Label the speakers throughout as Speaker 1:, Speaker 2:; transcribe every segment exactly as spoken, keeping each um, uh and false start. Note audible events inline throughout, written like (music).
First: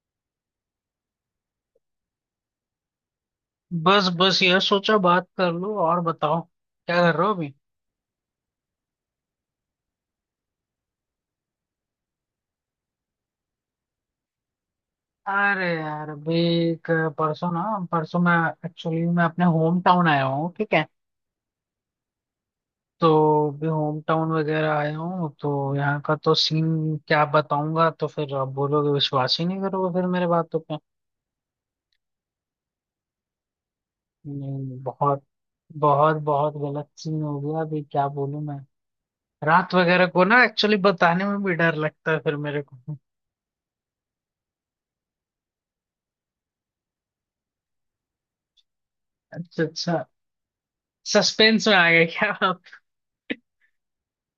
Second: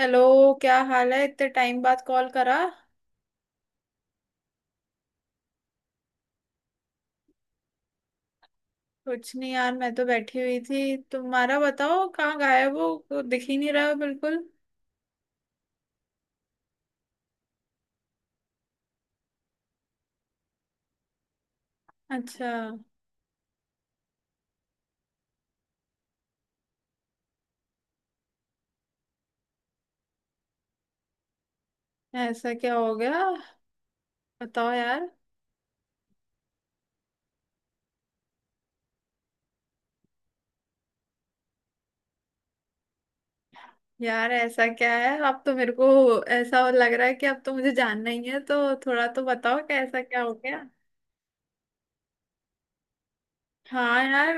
Speaker 1: Hello. क्या हाल है, इतने टाइम बाद कॉल करा।
Speaker 2: बस बस यह सोचा बात कर लो और बताओ। क्या कर रहे हो अभी?
Speaker 1: कुछ नहीं यार, मैं तो बैठी हुई थी। तुम्हारा बताओ, कहाँ गायब हो, को दिख ही नहीं रहा हो बिल्कुल।
Speaker 2: अरे यार, अभी एक परसों ना परसों मैं एक्चुअली मैं अपने होम टाउन आया हूँ, ठीक है?
Speaker 1: अच्छा,
Speaker 2: तो अभी होम टाउन वगैरह आया हूँ तो यहाँ का तो सीन क्या बताऊंगा, तो फिर आप बोलोगे विश्वास ही नहीं करोगे फिर मेरे बातों पे।
Speaker 1: ऐसा क्या हो गया? बताओ
Speaker 2: नहीं,
Speaker 1: यार।
Speaker 2: बहुत बहुत बहुत गलत सीन हो गया अभी, क्या बोलूं मैं। रात वगैरह को ना एक्चुअली बताने में भी डर लगता है फिर मेरे को। (laughs)
Speaker 1: यार ऐसा क्या है, अब तो मेरे को ऐसा लग रहा है कि अब तो मुझे जानना ही है, तो थोड़ा तो बताओ
Speaker 2: अच्छा
Speaker 1: कि
Speaker 2: अच्छा,
Speaker 1: ऐसा क्या हो गया।
Speaker 2: सस्पेंस में आ गए क्या?
Speaker 1: हाँ यार।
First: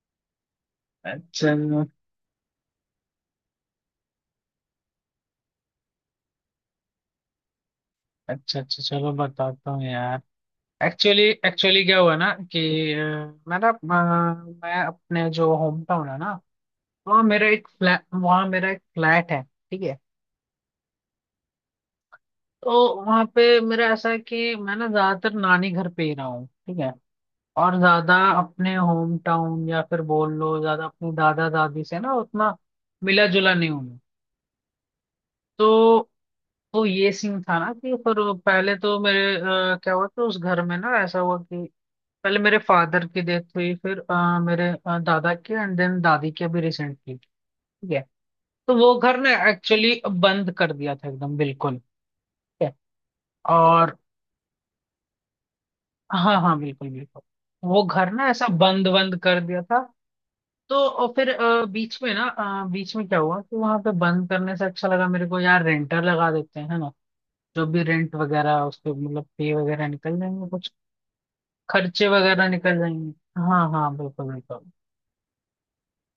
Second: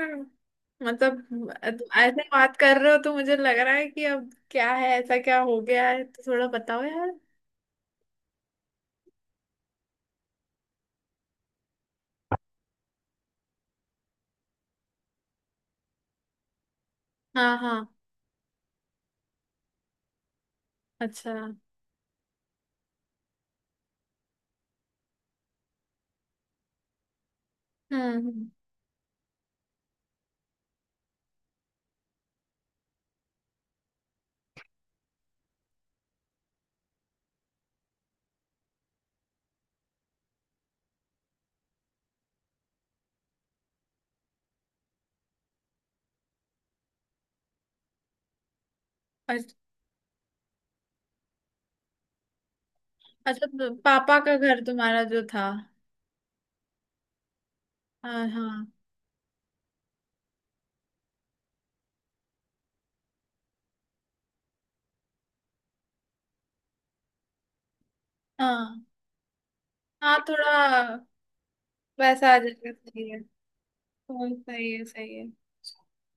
Speaker 1: मतलब
Speaker 2: अच्छा
Speaker 1: ऐसे बात कर रहे हो तो मुझे लग रहा है कि अब क्या है, ऐसा क्या हो गया है, तो थोड़ा बताओ यार।
Speaker 2: अच्छा अच्छा, चलो बताता हूँ यार। एक्चुअली एक्चुअली क्या हुआ ना कि अ, मैं ना, अ, मैं अपने जो होम टाउन है ना, वहाँ मेरा
Speaker 1: हाँ
Speaker 2: एक
Speaker 1: हाँ
Speaker 2: फ्लैट, वहाँ मेरा एक फ्लैट है ठीक है?
Speaker 1: अच्छा। हम्म
Speaker 2: तो वहाँ पे मेरा ऐसा है कि मैं ना ज्यादातर नानी घर पे ही रहा हूँ, ठीक है? और ज्यादा
Speaker 1: हम्म।
Speaker 2: अपने होम टाउन या फिर बोल लो ज्यादा अपने दादा दादी से ना उतना मिला जुला नहीं हूँ मैं। तो तो ये सीन था ना कि फिर वो पहले तो मेरे, अ, क्या हुआ कि उस घर में ना ऐसा हुआ कि पहले मेरे फादर की डेथ हुई, फिर अ, मेरे अ, दादा की, एंड देन दादी की अभी रिसेंटली। ठीक है? तो वो घर ना
Speaker 1: अच्छा।
Speaker 2: एक्चुअली बंद कर दिया था एकदम बिल्कुल। ठीक है?
Speaker 1: अच्छा, तो
Speaker 2: और
Speaker 1: पापा का घर तुम्हारा जो था।
Speaker 2: हाँ हाँ, बिल्कुल बिल्कुल, वो घर
Speaker 1: हाँ
Speaker 2: ना ऐसा
Speaker 1: हाँ
Speaker 2: बंद बंद कर दिया था। तो और फिर अ, बीच में ना, अ, बीच में क्या हुआ कि वहां पे बंद करने से अच्छा लगा मेरे को यार, रेंटर लगा देते हैं, है ना? जो भी रेंट वगैरह
Speaker 1: हाँ
Speaker 2: उसके मतलब पे वगैरह
Speaker 1: हाँ
Speaker 2: निकल जाएंगे, कुछ
Speaker 1: थोड़ा
Speaker 2: खर्चे
Speaker 1: वैसा आ
Speaker 2: वगैरह
Speaker 1: जाएगा,
Speaker 2: निकल
Speaker 1: सही
Speaker 2: जाएंगे।
Speaker 1: है।
Speaker 2: हाँ हाँ,
Speaker 1: तो
Speaker 2: बिल्कुल बिल्कुल।
Speaker 1: सही है, सही है।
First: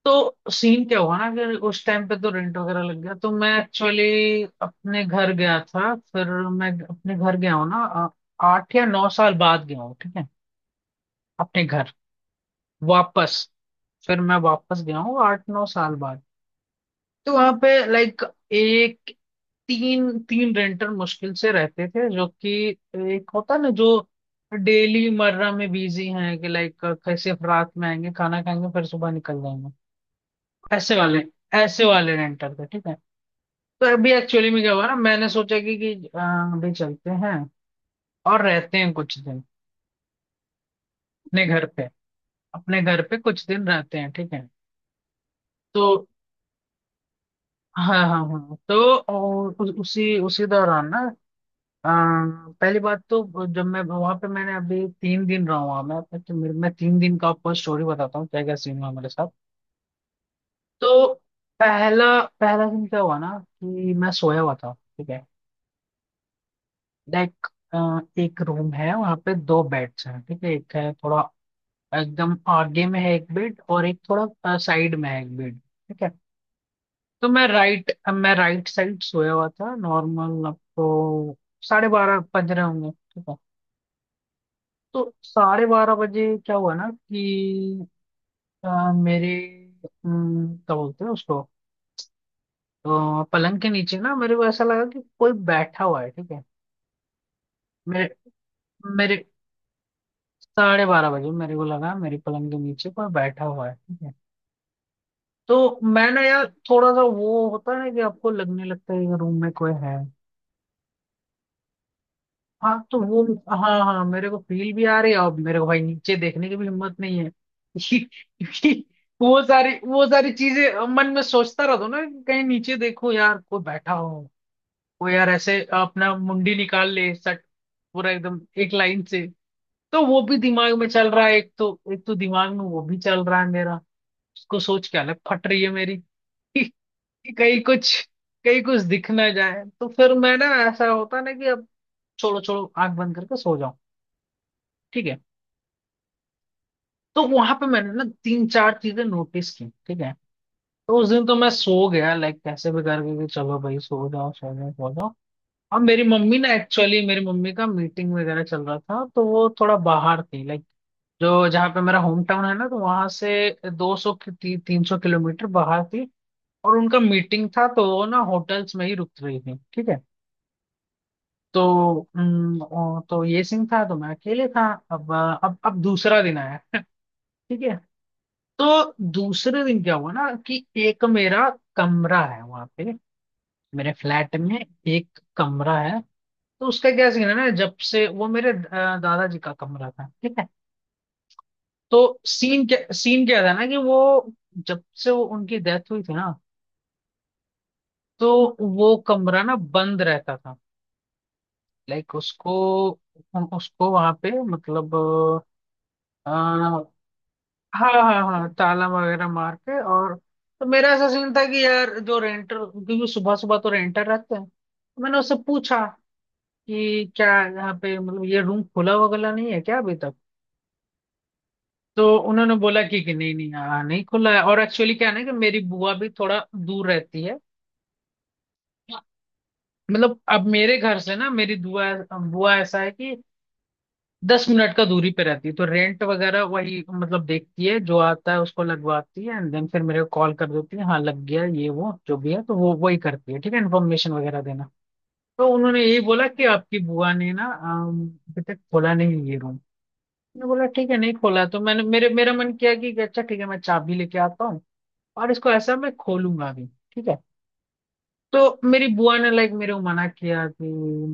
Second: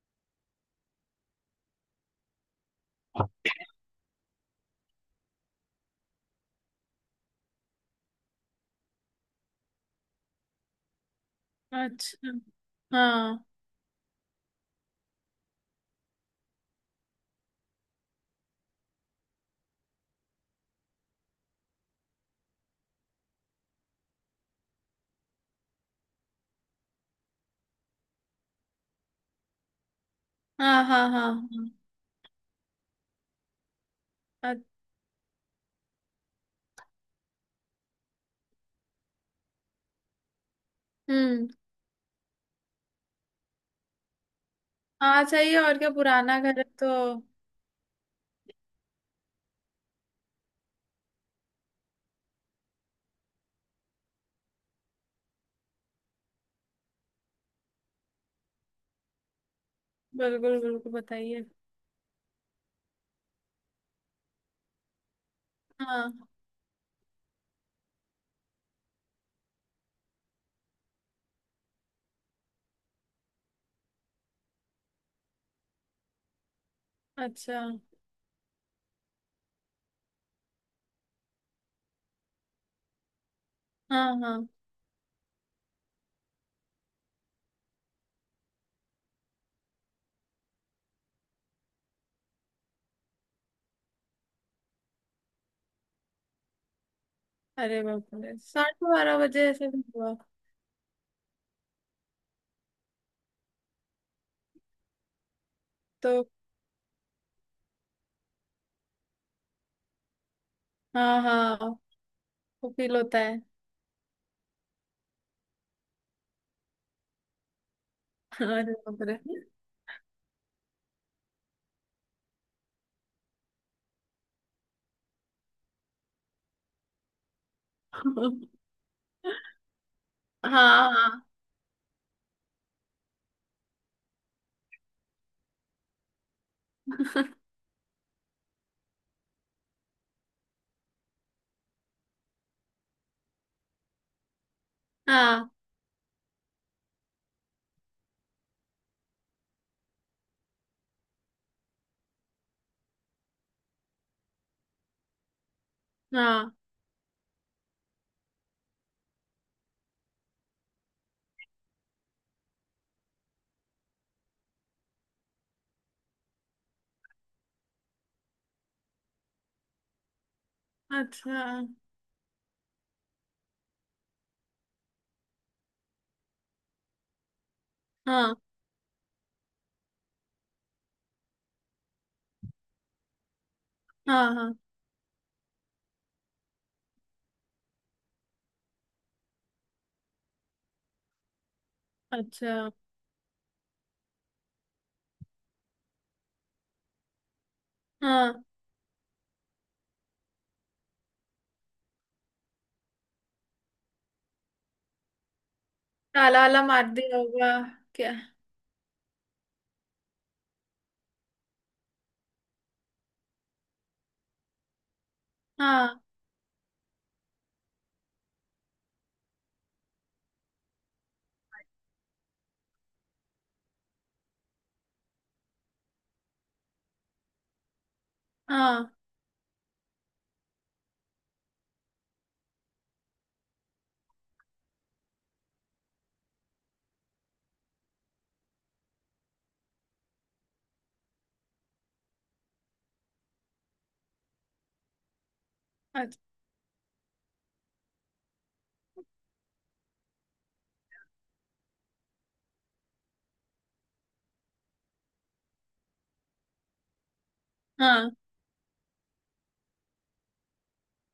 Speaker 2: तो सीन क्या हुआ ना, अगर उस टाइम पे तो रेंट वगैरह लग गया, तो मैं एक्चुअली अपने घर गया था। फिर मैं अपने घर गया हूँ ना, आ- आठ या नौ साल बाद गया हूँ, ठीक है, अपने घर
Speaker 1: अच्छा।
Speaker 2: वापस।
Speaker 1: हाँ
Speaker 2: फिर मैं वापस गया हूँ आठ नौ साल बाद। तो वहां पे लाइक, एक, तीन तीन रेंटर मुश्किल से रहते थे, जो कि एक होता ना जो डेली मर्रा में बिजी हैं, कि लाइक कैसे रात में आएंगे, खाना खाएंगे, फिर सुबह निकल जाएंगे,
Speaker 1: हाँ
Speaker 2: ऐसे
Speaker 1: हाँ
Speaker 2: वाले
Speaker 1: हाँ हाँ
Speaker 2: ऐसे वाले रेंटर थे। ठीक है? तो अभी एक्चुअली
Speaker 1: अ-
Speaker 2: में क्या हुआ ना, मैंने सोचा कि कि अ, अभी चलते हैं और रहते हैं कुछ दिन अपने
Speaker 1: हम्म।
Speaker 2: घर पे, अपने घर पे कुछ दिन रहते हैं। ठीक है?
Speaker 1: हाँ सही है, और
Speaker 2: तो
Speaker 1: क्या पुराना घर है तो।
Speaker 2: हाँ हाँ हाँ, तो और उ- उसी उसी दौरान ना, अ, पहली बात तो, जब मैं वहां पे मैंने अभी तीन दिन रहा हुआ मैं, तो मेरे मैं तीन दिन का आपको स्टोरी बताता हूँ, क्या क्या सीन हुआ मेरे साथ।
Speaker 1: बिल्कुल बिल्कुल
Speaker 2: तो
Speaker 1: बताइए।
Speaker 2: पहला पहला दिन क्या हुआ ना कि मैं सोया हुआ था। ठीक है?
Speaker 1: हाँ।
Speaker 2: लाइक अ, एक रूम है वहां पे, दो बेड्स हैं, ठीक है? एक है थोड़ा एकदम आगे में है एक बेड, और एक थोड़ा साइड में है एक बेड। ठीक है? तो मैं
Speaker 1: अच्छा।
Speaker 2: राइट मैं राइट साइड सोया हुआ था नॉर्मल। आपको साढ़े बारह बज रहे होंगे, ठीक है?
Speaker 1: हाँ हाँ।
Speaker 2: तो साढ़े बारह बजे क्या हुआ ना कि अ, मेरे अम, क्या बोलते हैं उसको, अ, पलंग के नीचे ना मेरे को ऐसा लगा कि कोई बैठा हुआ है। ठीक है?
Speaker 1: अरे
Speaker 2: मेरे
Speaker 1: बाप रे, साढ़े
Speaker 2: मेरे
Speaker 1: बारह बजे ऐसे भी हुआ?
Speaker 2: साढ़े बारह बजे मेरे को लगा मेरे पलंग के नीचे कोई बैठा हुआ है। ठीक है। तो मैं ना
Speaker 1: तो
Speaker 2: यार थोड़ा सा, वो होता है कि आपको लगने लगता है कि रूम में कोई है।
Speaker 1: हाँ हाँ, वो
Speaker 2: हाँ,
Speaker 1: फील
Speaker 2: तो
Speaker 1: होता
Speaker 2: वो,
Speaker 1: है।
Speaker 2: हाँ हाँ, मेरे को फील भी आ रही है और मेरे को भाई नीचे देखने की भी हिम्मत नहीं है (laughs)
Speaker 1: (laughs)
Speaker 2: क्योंकि
Speaker 1: अरे बाप रे।
Speaker 2: वो सारी वो सारी चीजें मन में सोचता रहता हूँ ना कि कहीं नीचे देखो यार कोई बैठा हो, कोई यार ऐसे अपना मुंडी निकाल ले सट, पूरा एकदम
Speaker 1: (laughs)
Speaker 2: एक लाइन से। तो वो भी दिमाग में
Speaker 1: हाँ
Speaker 2: चल रहा
Speaker 1: हाँ
Speaker 2: है, एक तो एक तो दिमाग में वो भी चल रहा है मेरा, उसको सोच के अलग फट रही है मेरी कि कहीं कुछ, कहीं कुछ दिख ना जाए। तो फिर मैं ना, ऐसा होता ना कि अब छोड़ो छोड़ो, आंख बंद करके सो जाओ। ठीक है?
Speaker 1: हाँ
Speaker 2: तो वहां पे मैंने ना तीन चार चीजें नोटिस की, ठीक है? तो उस दिन तो मैं सो गया लाइक, कैसे भी करके कि चलो भाई सो जाओ सो जाओ सो जाओ। और मेरी मम्मी
Speaker 1: हाँ
Speaker 2: ना, एक्चुअली मेरी मम्मी का मीटिंग वगैरह चल रहा था तो वो थोड़ा बाहर थी, लाइक जो जहाँ पे मेरा होम टाउन है ना, तो वहां से दो सौ की ती, तीन सौ किलोमीटर बाहर थी, और उनका मीटिंग था तो वो ना होटल्स में ही रुक रही थी। ठीक है?
Speaker 1: अच्छा।
Speaker 2: तो हम्म, ओ, तो ये सीन था, तो मैं अकेले था। अब अ, अब अब दूसरा दिन आया। (laughs) ठीक है?
Speaker 1: हाँ
Speaker 2: तो दूसरे दिन क्या हुआ ना कि एक मेरा कमरा है वहां पे, मेरे
Speaker 1: हाँ
Speaker 2: फ्लैट
Speaker 1: हाँ
Speaker 2: में एक कमरा है। तो उसका क्या सीन है ना, जब से वो मेरे अ, दादाजी का कमरा था, ठीक है? तो सीन
Speaker 1: अच्छा।
Speaker 2: क्या सीन क्या था ना कि वो, जब से वो उनकी डेथ हुई थी ना, तो
Speaker 1: हाँ,
Speaker 2: वो कमरा ना बंद रहता था। लाइक उसको उसको वहां पे मतलब,
Speaker 1: ताला वाला मार दिया होगा
Speaker 2: हाँ
Speaker 1: क्या?
Speaker 2: हाँ हाँ, ताला वगैरह मार के। और तो मेरा ऐसा सीन था कि यार जो रेंटर, क्योंकि सुबह सुबह तो रेंटर रहते हैं, तो मैंने उससे पूछा
Speaker 1: हाँ
Speaker 2: कि क्या यहाँ पे मतलब ये रूम खुला वगैरह नहीं है क्या अभी तक? तो उन्होंने बोला कि, कि नहीं नहीं, हाँ नहीं खुला है, और एक्चुअली क्या है ना, कि मेरी बुआ भी थोड़ा दूर रहती है।
Speaker 1: हाँ
Speaker 2: मतलब अब मेरे घर से ना, मेरी बुआ, बुआ ऐसा है कि दस मिनट का दूरी पे रहती है, तो रेंट वगैरह वही मतलब देखती है, जो आता है उसको लगवाती है, एंड देन फिर मेरे को कॉल कर देती है, हाँ लग गया ये वो जो भी है, तो वो वही करती है, ठीक है, इन्फॉर्मेशन वगैरह देना। तो उन्होंने यही
Speaker 1: अच्छा।
Speaker 2: बोला कि आपकी बुआ ने ना अम, अभी तक खोला नहीं ये रूम। मैंने बोला ठीक है, नहीं खोला है। तो मैंने, मेरे मेरा मन किया कि अच्छा ठीक है, मैं चाबी लेके आता हूँ और इसको ऐसा मैं खोलूंगा भी। ठीक है?
Speaker 1: हाँ।
Speaker 2: तो मेरी बुआ ने लाइक मेरे को मना किया कि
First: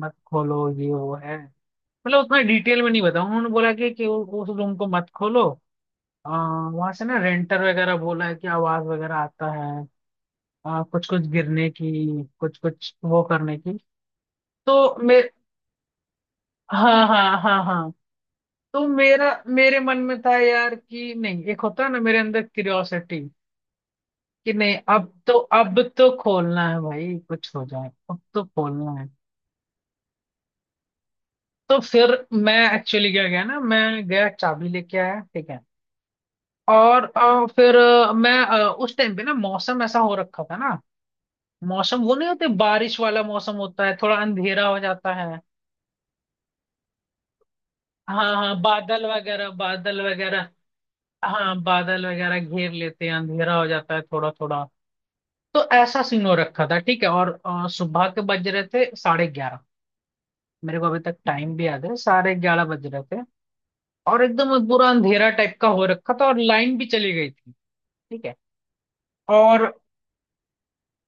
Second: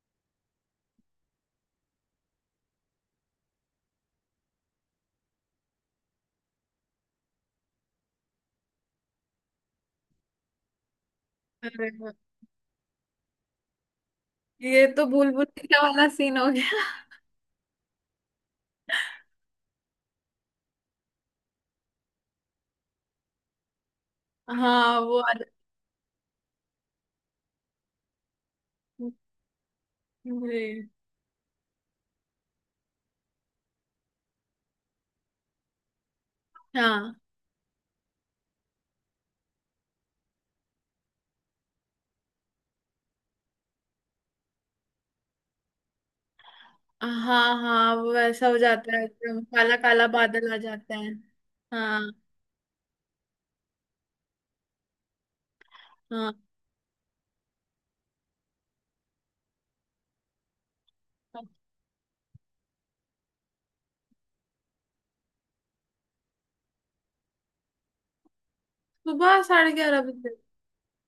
Speaker 2: मत खोलो ये वो है, मतलब उतना डिटेल में नहीं बताऊँ। उन्होंने बोला कि, कि उ- उस रूम को मत खोलो। आ, वहां से ना रेंटर वगैरह बोला है कि आवाज वगैरह आता है, आ, कुछ कुछ गिरने
Speaker 1: अरे वाह,
Speaker 2: की, कुछ कुछ वो करने की।
Speaker 1: ये
Speaker 2: तो
Speaker 1: तो
Speaker 2: मे
Speaker 1: भूल भुलैया वाला सीन हो गया।
Speaker 2: हाँ हाँ हाँ हाँ, तो मेरा मेरे मन में था यार कि नहीं, एक होता है ना मेरे अंदर क्यूरियोसिटी, कि नहीं
Speaker 1: हाँ
Speaker 2: अब
Speaker 1: वो
Speaker 2: तो,
Speaker 1: आद-
Speaker 2: अब तो खोलना है भाई, कुछ हो जाए अब तो खोलना है।
Speaker 1: जी।
Speaker 2: तो फिर मैं एक्चुअली क्या गया ना, मैं गया चाबी लेके आया, ठीक है? और
Speaker 1: हाँ
Speaker 2: अ, फिर अ, मैं अ, उस टाइम पे ना मौसम ऐसा हो रखा था ना, मौसम वो नहीं होते बारिश वाला मौसम, होता है थोड़ा अंधेरा हो जाता है।
Speaker 1: हाँ हाँ वो
Speaker 2: हाँ
Speaker 1: ऐसा हो
Speaker 2: हाँ,
Speaker 1: जाता है,
Speaker 2: बादल
Speaker 1: एकदम
Speaker 2: वगैरह
Speaker 1: काला
Speaker 2: बादल
Speaker 1: काला
Speaker 2: वगैरह,
Speaker 1: बादल आ जाता है।
Speaker 2: हाँ बादल
Speaker 1: हाँ।
Speaker 2: वगैरह घेर लेते हैं, अंधेरा हो जाता है थोड़ा थोड़ा। तो ऐसा सीन हो
Speaker 1: हाँ।
Speaker 2: रखा था, ठीक है? और अ, सुबह के बज रहे थे साढ़े ग्यारह, मेरे को अभी तक
Speaker 1: हाँ।
Speaker 2: टाइम भी याद है, साढ़े ग्यारह बज रहे थे, और एकदम पूरा अंधेरा टाइप का हो रखा था, और लाइन भी चली गई थी। ठीक है?
Speaker 1: सुबह
Speaker 2: और
Speaker 1: साढ़े ग्यारह बजे?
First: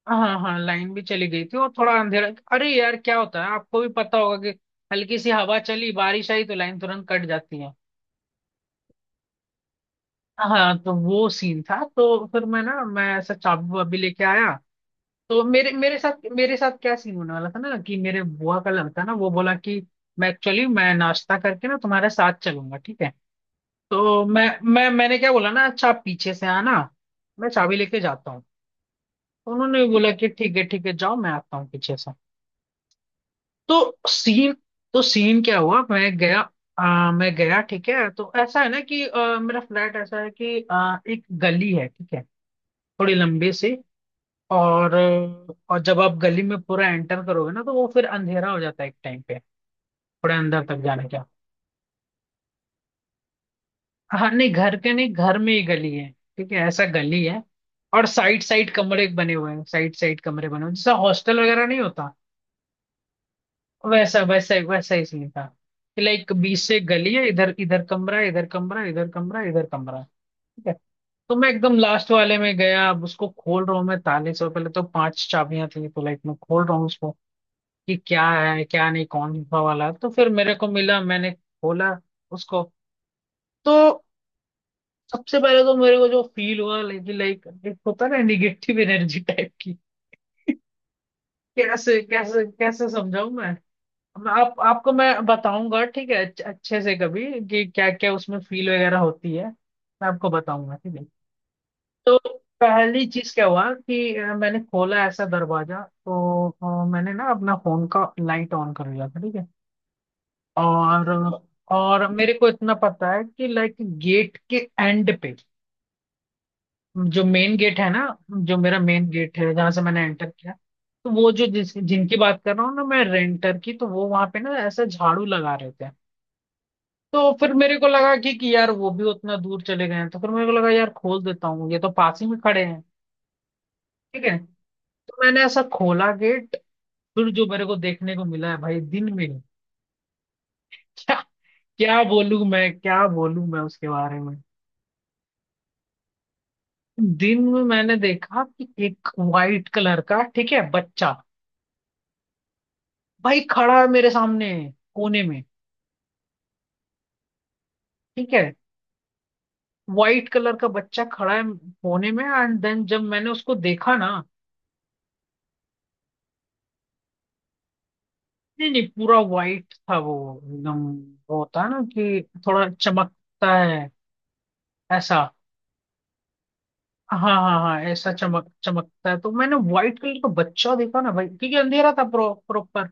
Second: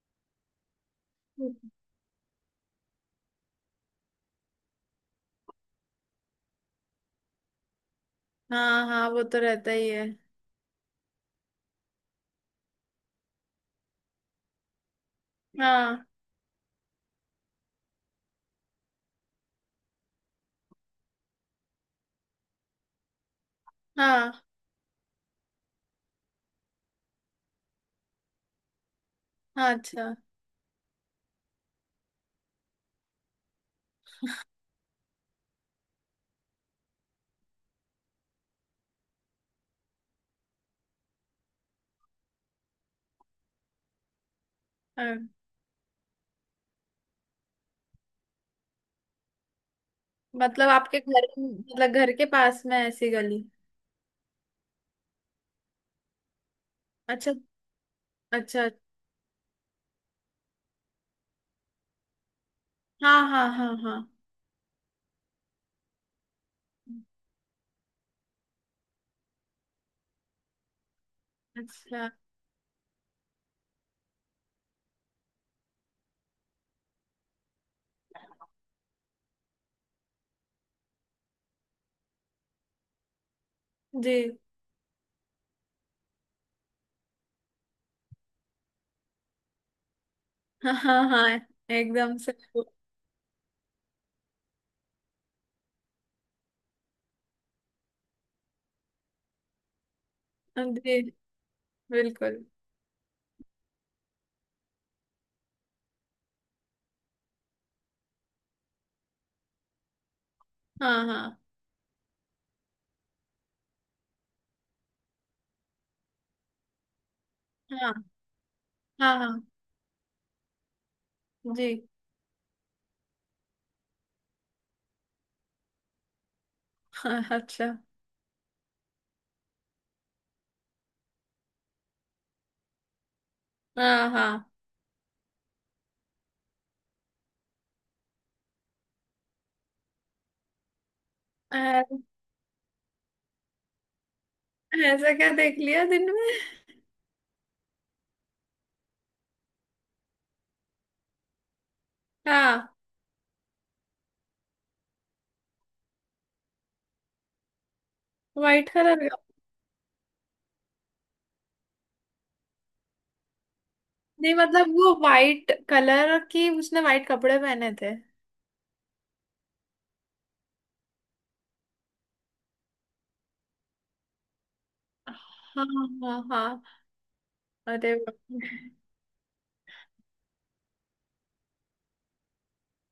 Speaker 2: हाँ हाँ, लाइन भी चली गई थी, और थोड़ा अंधेरा। अरे यार क्या होता है आपको भी पता होगा कि हल्की सी हवा चली बारिश आई तो लाइन तुरंत कट जाती है।
Speaker 1: हाँ हाँ वो तो रहता ही है।
Speaker 2: हाँ, तो वो सीन था। तो फिर मैं ना मैं ऐसा चाबू वाबू लेके आया। तो मेरे मेरे
Speaker 1: हाँ
Speaker 2: साथ मेरे साथ क्या सीन होने वाला था ना, कि मेरे बुआ का लड़का ना, वो बोला कि मैं एक्चुअली मैं नाश्ता करके ना तुम्हारे साथ चलूंगा, ठीक है? तो
Speaker 1: हाँ
Speaker 2: मैं मैं मैंने क्या बोला ना, अच्छा आप पीछे से आना, मैं चाबी लेके जाता हूँ। तो
Speaker 1: हाँ
Speaker 2: उन्होंने भी बोला
Speaker 1: अच्छा।
Speaker 2: कि ठीक है ठीक है, जाओ, मैं आता हूँ पीछे से। तो सीन तो सीन क्या हुआ, मैं गया, अ, मैं गया, ठीक है? तो ऐसा है ना कि अ, मेरा फ्लैट ऐसा है कि अ, एक गली है ठीक है, थोड़ी लंबी सी। और अ, और जब आप गली में पूरा एंटर करोगे ना, तो वो फिर अंधेरा हो जाता है एक टाइम पे, थोड़ा अंदर
Speaker 1: मतलब
Speaker 2: तक
Speaker 1: आपके
Speaker 2: जाने का।
Speaker 1: घर, मतलब घर के पास में ऐसी गली?
Speaker 2: हाँ नहीं घर के नहीं, घर में ही गली है, ठीक है, ऐसा गली
Speaker 1: अच्छा।
Speaker 2: है। और साइड
Speaker 1: अच्छा।
Speaker 2: साइड कमरे बने हुए हैं साइड साइड कमरे बने हुए हैं, जैसा हॉस्टल वगैरह नहीं होता,
Speaker 1: हाँ हाँ हाँ हाँ।
Speaker 2: वैसा वैसा वैसा ही सीन था, कि लाइक बीच से एक गली है, इधर इधर कमरा है, इधर कमरा है, इधर कमरा है, इधर कमरा है। ठीक है? तो मैं एकदम
Speaker 1: अच्छा।
Speaker 2: लास्ट वाले में गया, अब उसको खोल रहा हूँ मैं ताले से, और पहले तो पांच चाबियां थी तो लाइक मैं खोल रहा हूँ उसको कि क्या है क्या नहीं कौन सा वाला है। तो फिर मेरे को मिला, मैंने खोला उसको। तो
Speaker 1: जी।
Speaker 2: सबसे पहले तो मेरे को जो फील हुआ, लाइक लाइक होता है ना, निगेटिव एनर्जी टाइप की।
Speaker 1: हाँ हाँ हाँ।
Speaker 2: कैसे
Speaker 1: एकदम से।
Speaker 2: कैसे कैसे समझाऊं। मैं आप आपको मैं बताऊंगा, ठीक है, अच्छे अच्छे से कभी, कि क्या क्या उसमें फील वगैरह होती है। मैं आपको बताऊंगा, ठीक
Speaker 1: जी।
Speaker 2: है। तो
Speaker 1: बिल्कुल।
Speaker 2: पहली चीज क्या हुआ कि अ, मैंने खोला ऐसा दरवाजा, तो अ, मैंने ना अपना फोन का लाइट ऑन कर लिया था, ठीक है।
Speaker 1: हाँ
Speaker 2: और
Speaker 1: हाँ
Speaker 2: और मेरे को इतना पता है कि लाइक गेट के एंड पे, जो मेन गेट है ना,
Speaker 1: हाँ
Speaker 2: जो मेरा मेन
Speaker 1: हाँ
Speaker 2: गेट
Speaker 1: हाँ
Speaker 2: है जहां से मैंने एंटर किया, तो वो जो
Speaker 1: जी।
Speaker 2: जिस जिनकी बात कर रहा हूँ ना मैं, रेंटर की, तो वो वहां पे ना ऐसा झाड़ू लगा रहे थे।
Speaker 1: (laughs)
Speaker 2: तो
Speaker 1: हाँ,
Speaker 2: फिर मेरे
Speaker 1: अच्छा।
Speaker 2: को लगा कि, कि यार वो भी उतना दूर चले गए हैं, तो फिर मेरे को लगा यार खोल देता हूँ, ये तो पास ही में खड़े हैं,
Speaker 1: हाँ
Speaker 2: ठीक
Speaker 1: हाँ।
Speaker 2: है। तो मैंने ऐसा खोला गेट। फिर जो मेरे को देखने को मिला है भाई दिन में, क्या
Speaker 1: अरे,
Speaker 2: क्या बोलूं मैं, क्या बोलूं मैं उसके बारे में।
Speaker 1: ऐसा क्या देख लिया दिन में?
Speaker 2: दिन में मैंने देखा कि एक वाइट कलर का, ठीक है, बच्चा,
Speaker 1: हाँ।
Speaker 2: भाई, खड़ा है मेरे सामने, कोने में, ठीक है।
Speaker 1: व्हाइट कलर का?
Speaker 2: वाइट कलर का बच्चा खड़ा है कोने में, एंड देन जब मैंने उसको देखा ना।
Speaker 1: नहीं, मतलब वो व्हाइट कलर की, उसने व्हाइट कपड़े पहने थे?
Speaker 2: नहीं नहीं, पूरा वाइट था वो, एकदम। वो होता है ना कि थोड़ा चमकता है, ऐसा।
Speaker 1: हाँ हाँ हाँ।
Speaker 2: हाँ हाँ हाँ,
Speaker 1: अरे
Speaker 2: ऐसा
Speaker 1: बाप
Speaker 2: चमक
Speaker 1: रे।
Speaker 2: चमकता है। तो मैंने व्हाइट कलर का बच्चा देखा ना भाई, क्योंकि अंधेरा था प्रो प्रॉपर।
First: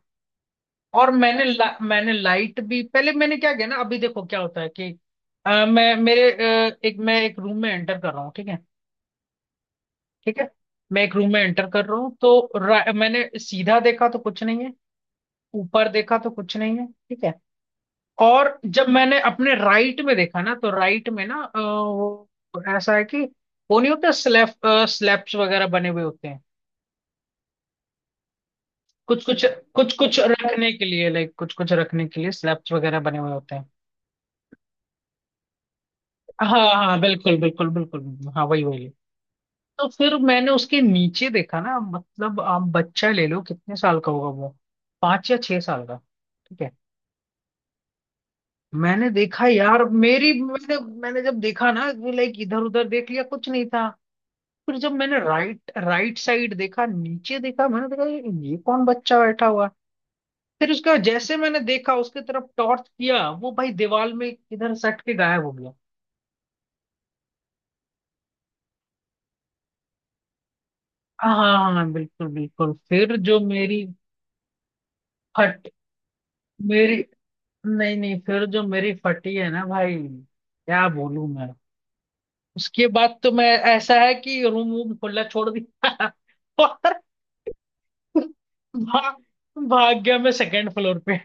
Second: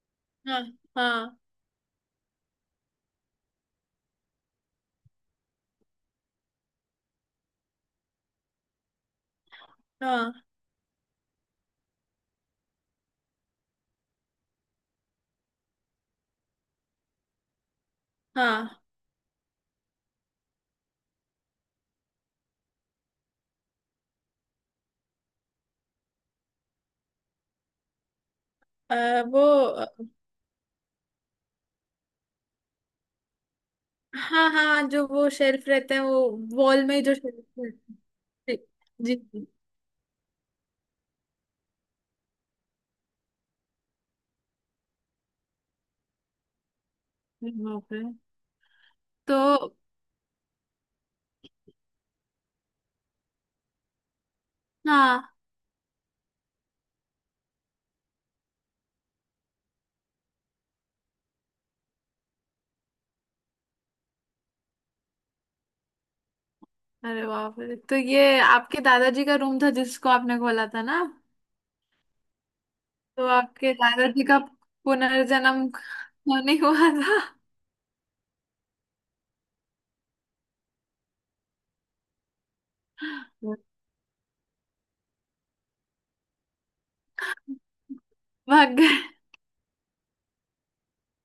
Speaker 1: हाँ
Speaker 2: और
Speaker 1: हाँ
Speaker 2: मैंने ला, मैंने लाइट भी, पहले मैंने क्या किया ना, अभी देखो क्या होता है कि अ, मैं मेरे अ, एक, मैं एक रूम में एंटर कर रहा हूँ, ठीक है,
Speaker 1: हाँ
Speaker 2: ठीक है। मैं एक रूम में एंटर कर रहा हूँ, तो रा- मैंने सीधा देखा तो कुछ नहीं है, ऊपर देखा तो कुछ नहीं है, ठीक है। और
Speaker 1: हाँ
Speaker 2: जब मैंने अपने राइट में देखा ना, तो राइट में ना अ, वो ऐसा है कि, वो नहीं होता स्लैब, स्लैब्स वगैरह बने हुए होते हैं,
Speaker 1: अ,
Speaker 2: कुछ कुछ, कुछ
Speaker 1: वो।
Speaker 2: कुछ रखने के लिए, लाइक कुछ कुछ रखने के लिए स्लैब्स वगैरह बने हुए होते हैं।
Speaker 1: हाँ हाँ, जो वो शेल्फ रहते हैं वो,
Speaker 2: हाँ
Speaker 1: वॉल में
Speaker 2: हाँ,
Speaker 1: ही जो
Speaker 2: बिल्कुल
Speaker 1: शेल्फ
Speaker 2: बिल्कुल बिल्कुल बिल्कुल, हाँ
Speaker 1: रहते हैं।
Speaker 2: वही वही।
Speaker 1: जी जी।
Speaker 2: तो फिर मैंने उसके नीचे देखा ना, मतलब आप बच्चा ले लो, कितने साल का होगा वो, पांच या छह साल का, ठीक है।
Speaker 1: जी, बाप रे।
Speaker 2: मैंने देखा
Speaker 1: तो
Speaker 2: यार, मेरी मैंने मैंने जब देखा ना, लाइक इधर उधर देख लिया, कुछ नहीं था। फिर जब मैंने
Speaker 1: हाँ।
Speaker 2: राइट राइट साइड देखा, नीचे देखा, मैंने देखा ये ये कौन बच्चा बैठा हुआ है? फिर उसका, जैसे मैंने देखा, उसके तरफ टॉर्च किया, वो भाई दीवार में इधर सट के गायब हो गया।
Speaker 1: अरे बाप रे, तो ये आपके दादाजी का रूम था जिसको आपने खोला था ना?
Speaker 2: हाँ हाँ हाँ, हाँ, बिल्कुल बिल्कुल। फिर
Speaker 1: तो
Speaker 2: जो
Speaker 1: आपके
Speaker 2: मेरी
Speaker 1: दादाजी का
Speaker 2: फट
Speaker 1: पुनर्जन्म नहीं हुआ
Speaker 2: मेरी,
Speaker 1: था?
Speaker 2: नहीं नहीं, फिर जो मेरी फटी है ना भाई, क्या बोलूं मैं। उसके बाद तो मैं, ऐसा है कि रूम वूम खुला छोड़ दिया (laughs) और
Speaker 1: भाग गए?
Speaker 2: भा, भाग गया मैं सेकंड फ्लोर पे।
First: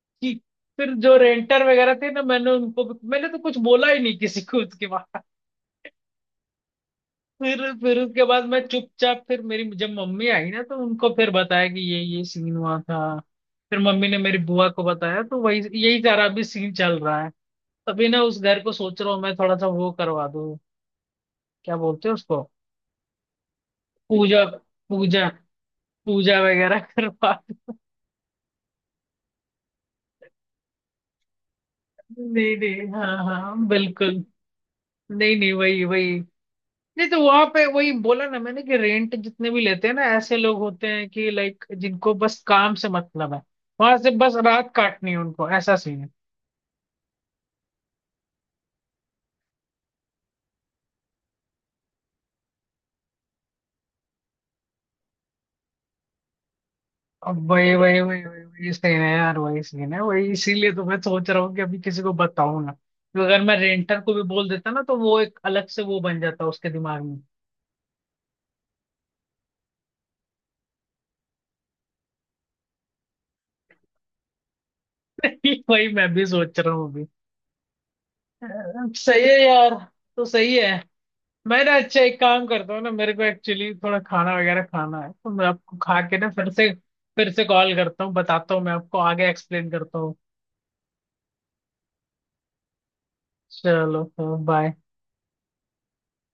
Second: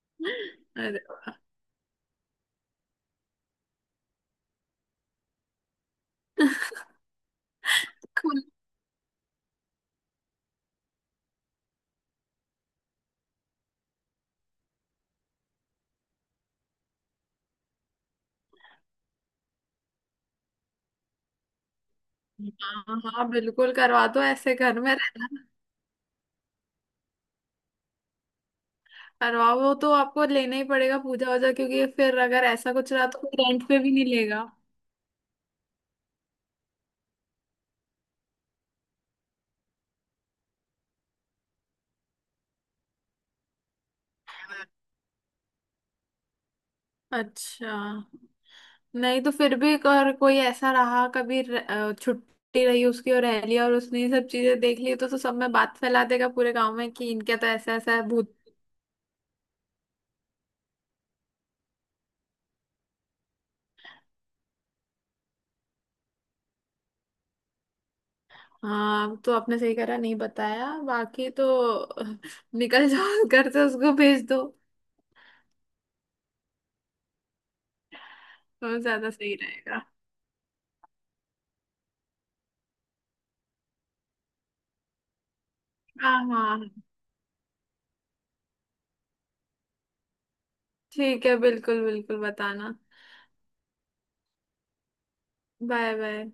Speaker 2: कि फिर
Speaker 1: अरे
Speaker 2: जो
Speaker 1: वाह।
Speaker 2: रेंटर वगैरह थे ना, मैंने उनको, मैंने तो कुछ बोला ही नहीं किसी को उसके बाद।
Speaker 1: (laughs)
Speaker 2: फिर फिर उसके बाद
Speaker 1: खुल-
Speaker 2: मैं चुपचाप, फिर मेरी जब मम्मी आई ना तो उनको फिर बताया कि ये ये सीन हुआ था। फिर मम्मी ने मेरी बुआ को बताया, तो वही यही सारा अभी सीन चल रहा है। तभी ना उस घर को सोच रहा हूँ मैं, थोड़ा सा वो करवा दूँ, क्या बोलते हैं उसको,
Speaker 1: हाँ हाँ, बिल्कुल करवा दो
Speaker 2: पूजा,
Speaker 1: ऐसे घर में।
Speaker 2: पूजा, पूजा वगैरह (laughs) करवा दूं।
Speaker 1: करवाओ, वो तो आपको लेना ही पड़ेगा पूजा वूजा, क्योंकि फिर अगर
Speaker 2: नहीं
Speaker 1: ऐसा
Speaker 2: नहीं,
Speaker 1: कुछ रहा
Speaker 2: हाँ
Speaker 1: तो कोई
Speaker 2: हाँ,
Speaker 1: रेंट पे भी नहीं
Speaker 2: बिल्कुल।
Speaker 1: लेगा।
Speaker 2: नहीं नहीं, वही वही। नहीं तो वहां पे वही बोला ना मैंने, कि रेंट जितने भी लेते हैं ना, ऐसे लोग होते हैं कि लाइक जिनको बस काम से मतलब है, वहां से बस रात काटनी है उनको, ऐसा सीन है।
Speaker 1: अच्छा। नहीं, तो फिर भी अगर कोई ऐसा रहा, कभी र- अ, छुट्टी रही उसकी और रह लिया, और उसने ये सब चीजें देख ली तो, तो सब में बात फैला देगा पूरे गांव में कि इनके तो
Speaker 2: अब वही
Speaker 1: ऐसा ऐसा
Speaker 2: वही
Speaker 1: है
Speaker 2: वही
Speaker 1: भूत।
Speaker 2: वही वही सीन है यार, वही सीन है वही, इसीलिए तो मैं सोच रहा हूँ कि अभी किसी को बताऊं ना, तो अगर मैं रेंटर को भी बोल देता ना, तो वो एक अलग से वो बन जाता उसके दिमाग में।
Speaker 1: हाँ तो आपने सही करा नहीं बताया, बाकी तो (laughs) अ, निकल जाओ घर से, उसको भेज दो
Speaker 2: (laughs) वही मैं भी सोच रहा हूँ अभी। अ,
Speaker 1: तो ज्यादा
Speaker 2: सही
Speaker 1: सही
Speaker 2: है यार,
Speaker 1: रहेगा।
Speaker 2: तो सही है। मैं ना अच्छा एक काम करता हूँ ना, मेरे को एक्चुअली थोड़ा खाना वगैरह खाना है, तो मैं आपको खा के
Speaker 1: हाँ
Speaker 2: ना फिर
Speaker 1: हाँ
Speaker 2: से फिर से कॉल करता हूँ, बताता हूँ, मैं आपको आगे एक्सप्लेन करता हूँ।
Speaker 1: ठीक है, बिल्कुल बिल्कुल बताना।
Speaker 2: चलो, बाय।
Speaker 1: Bye bye.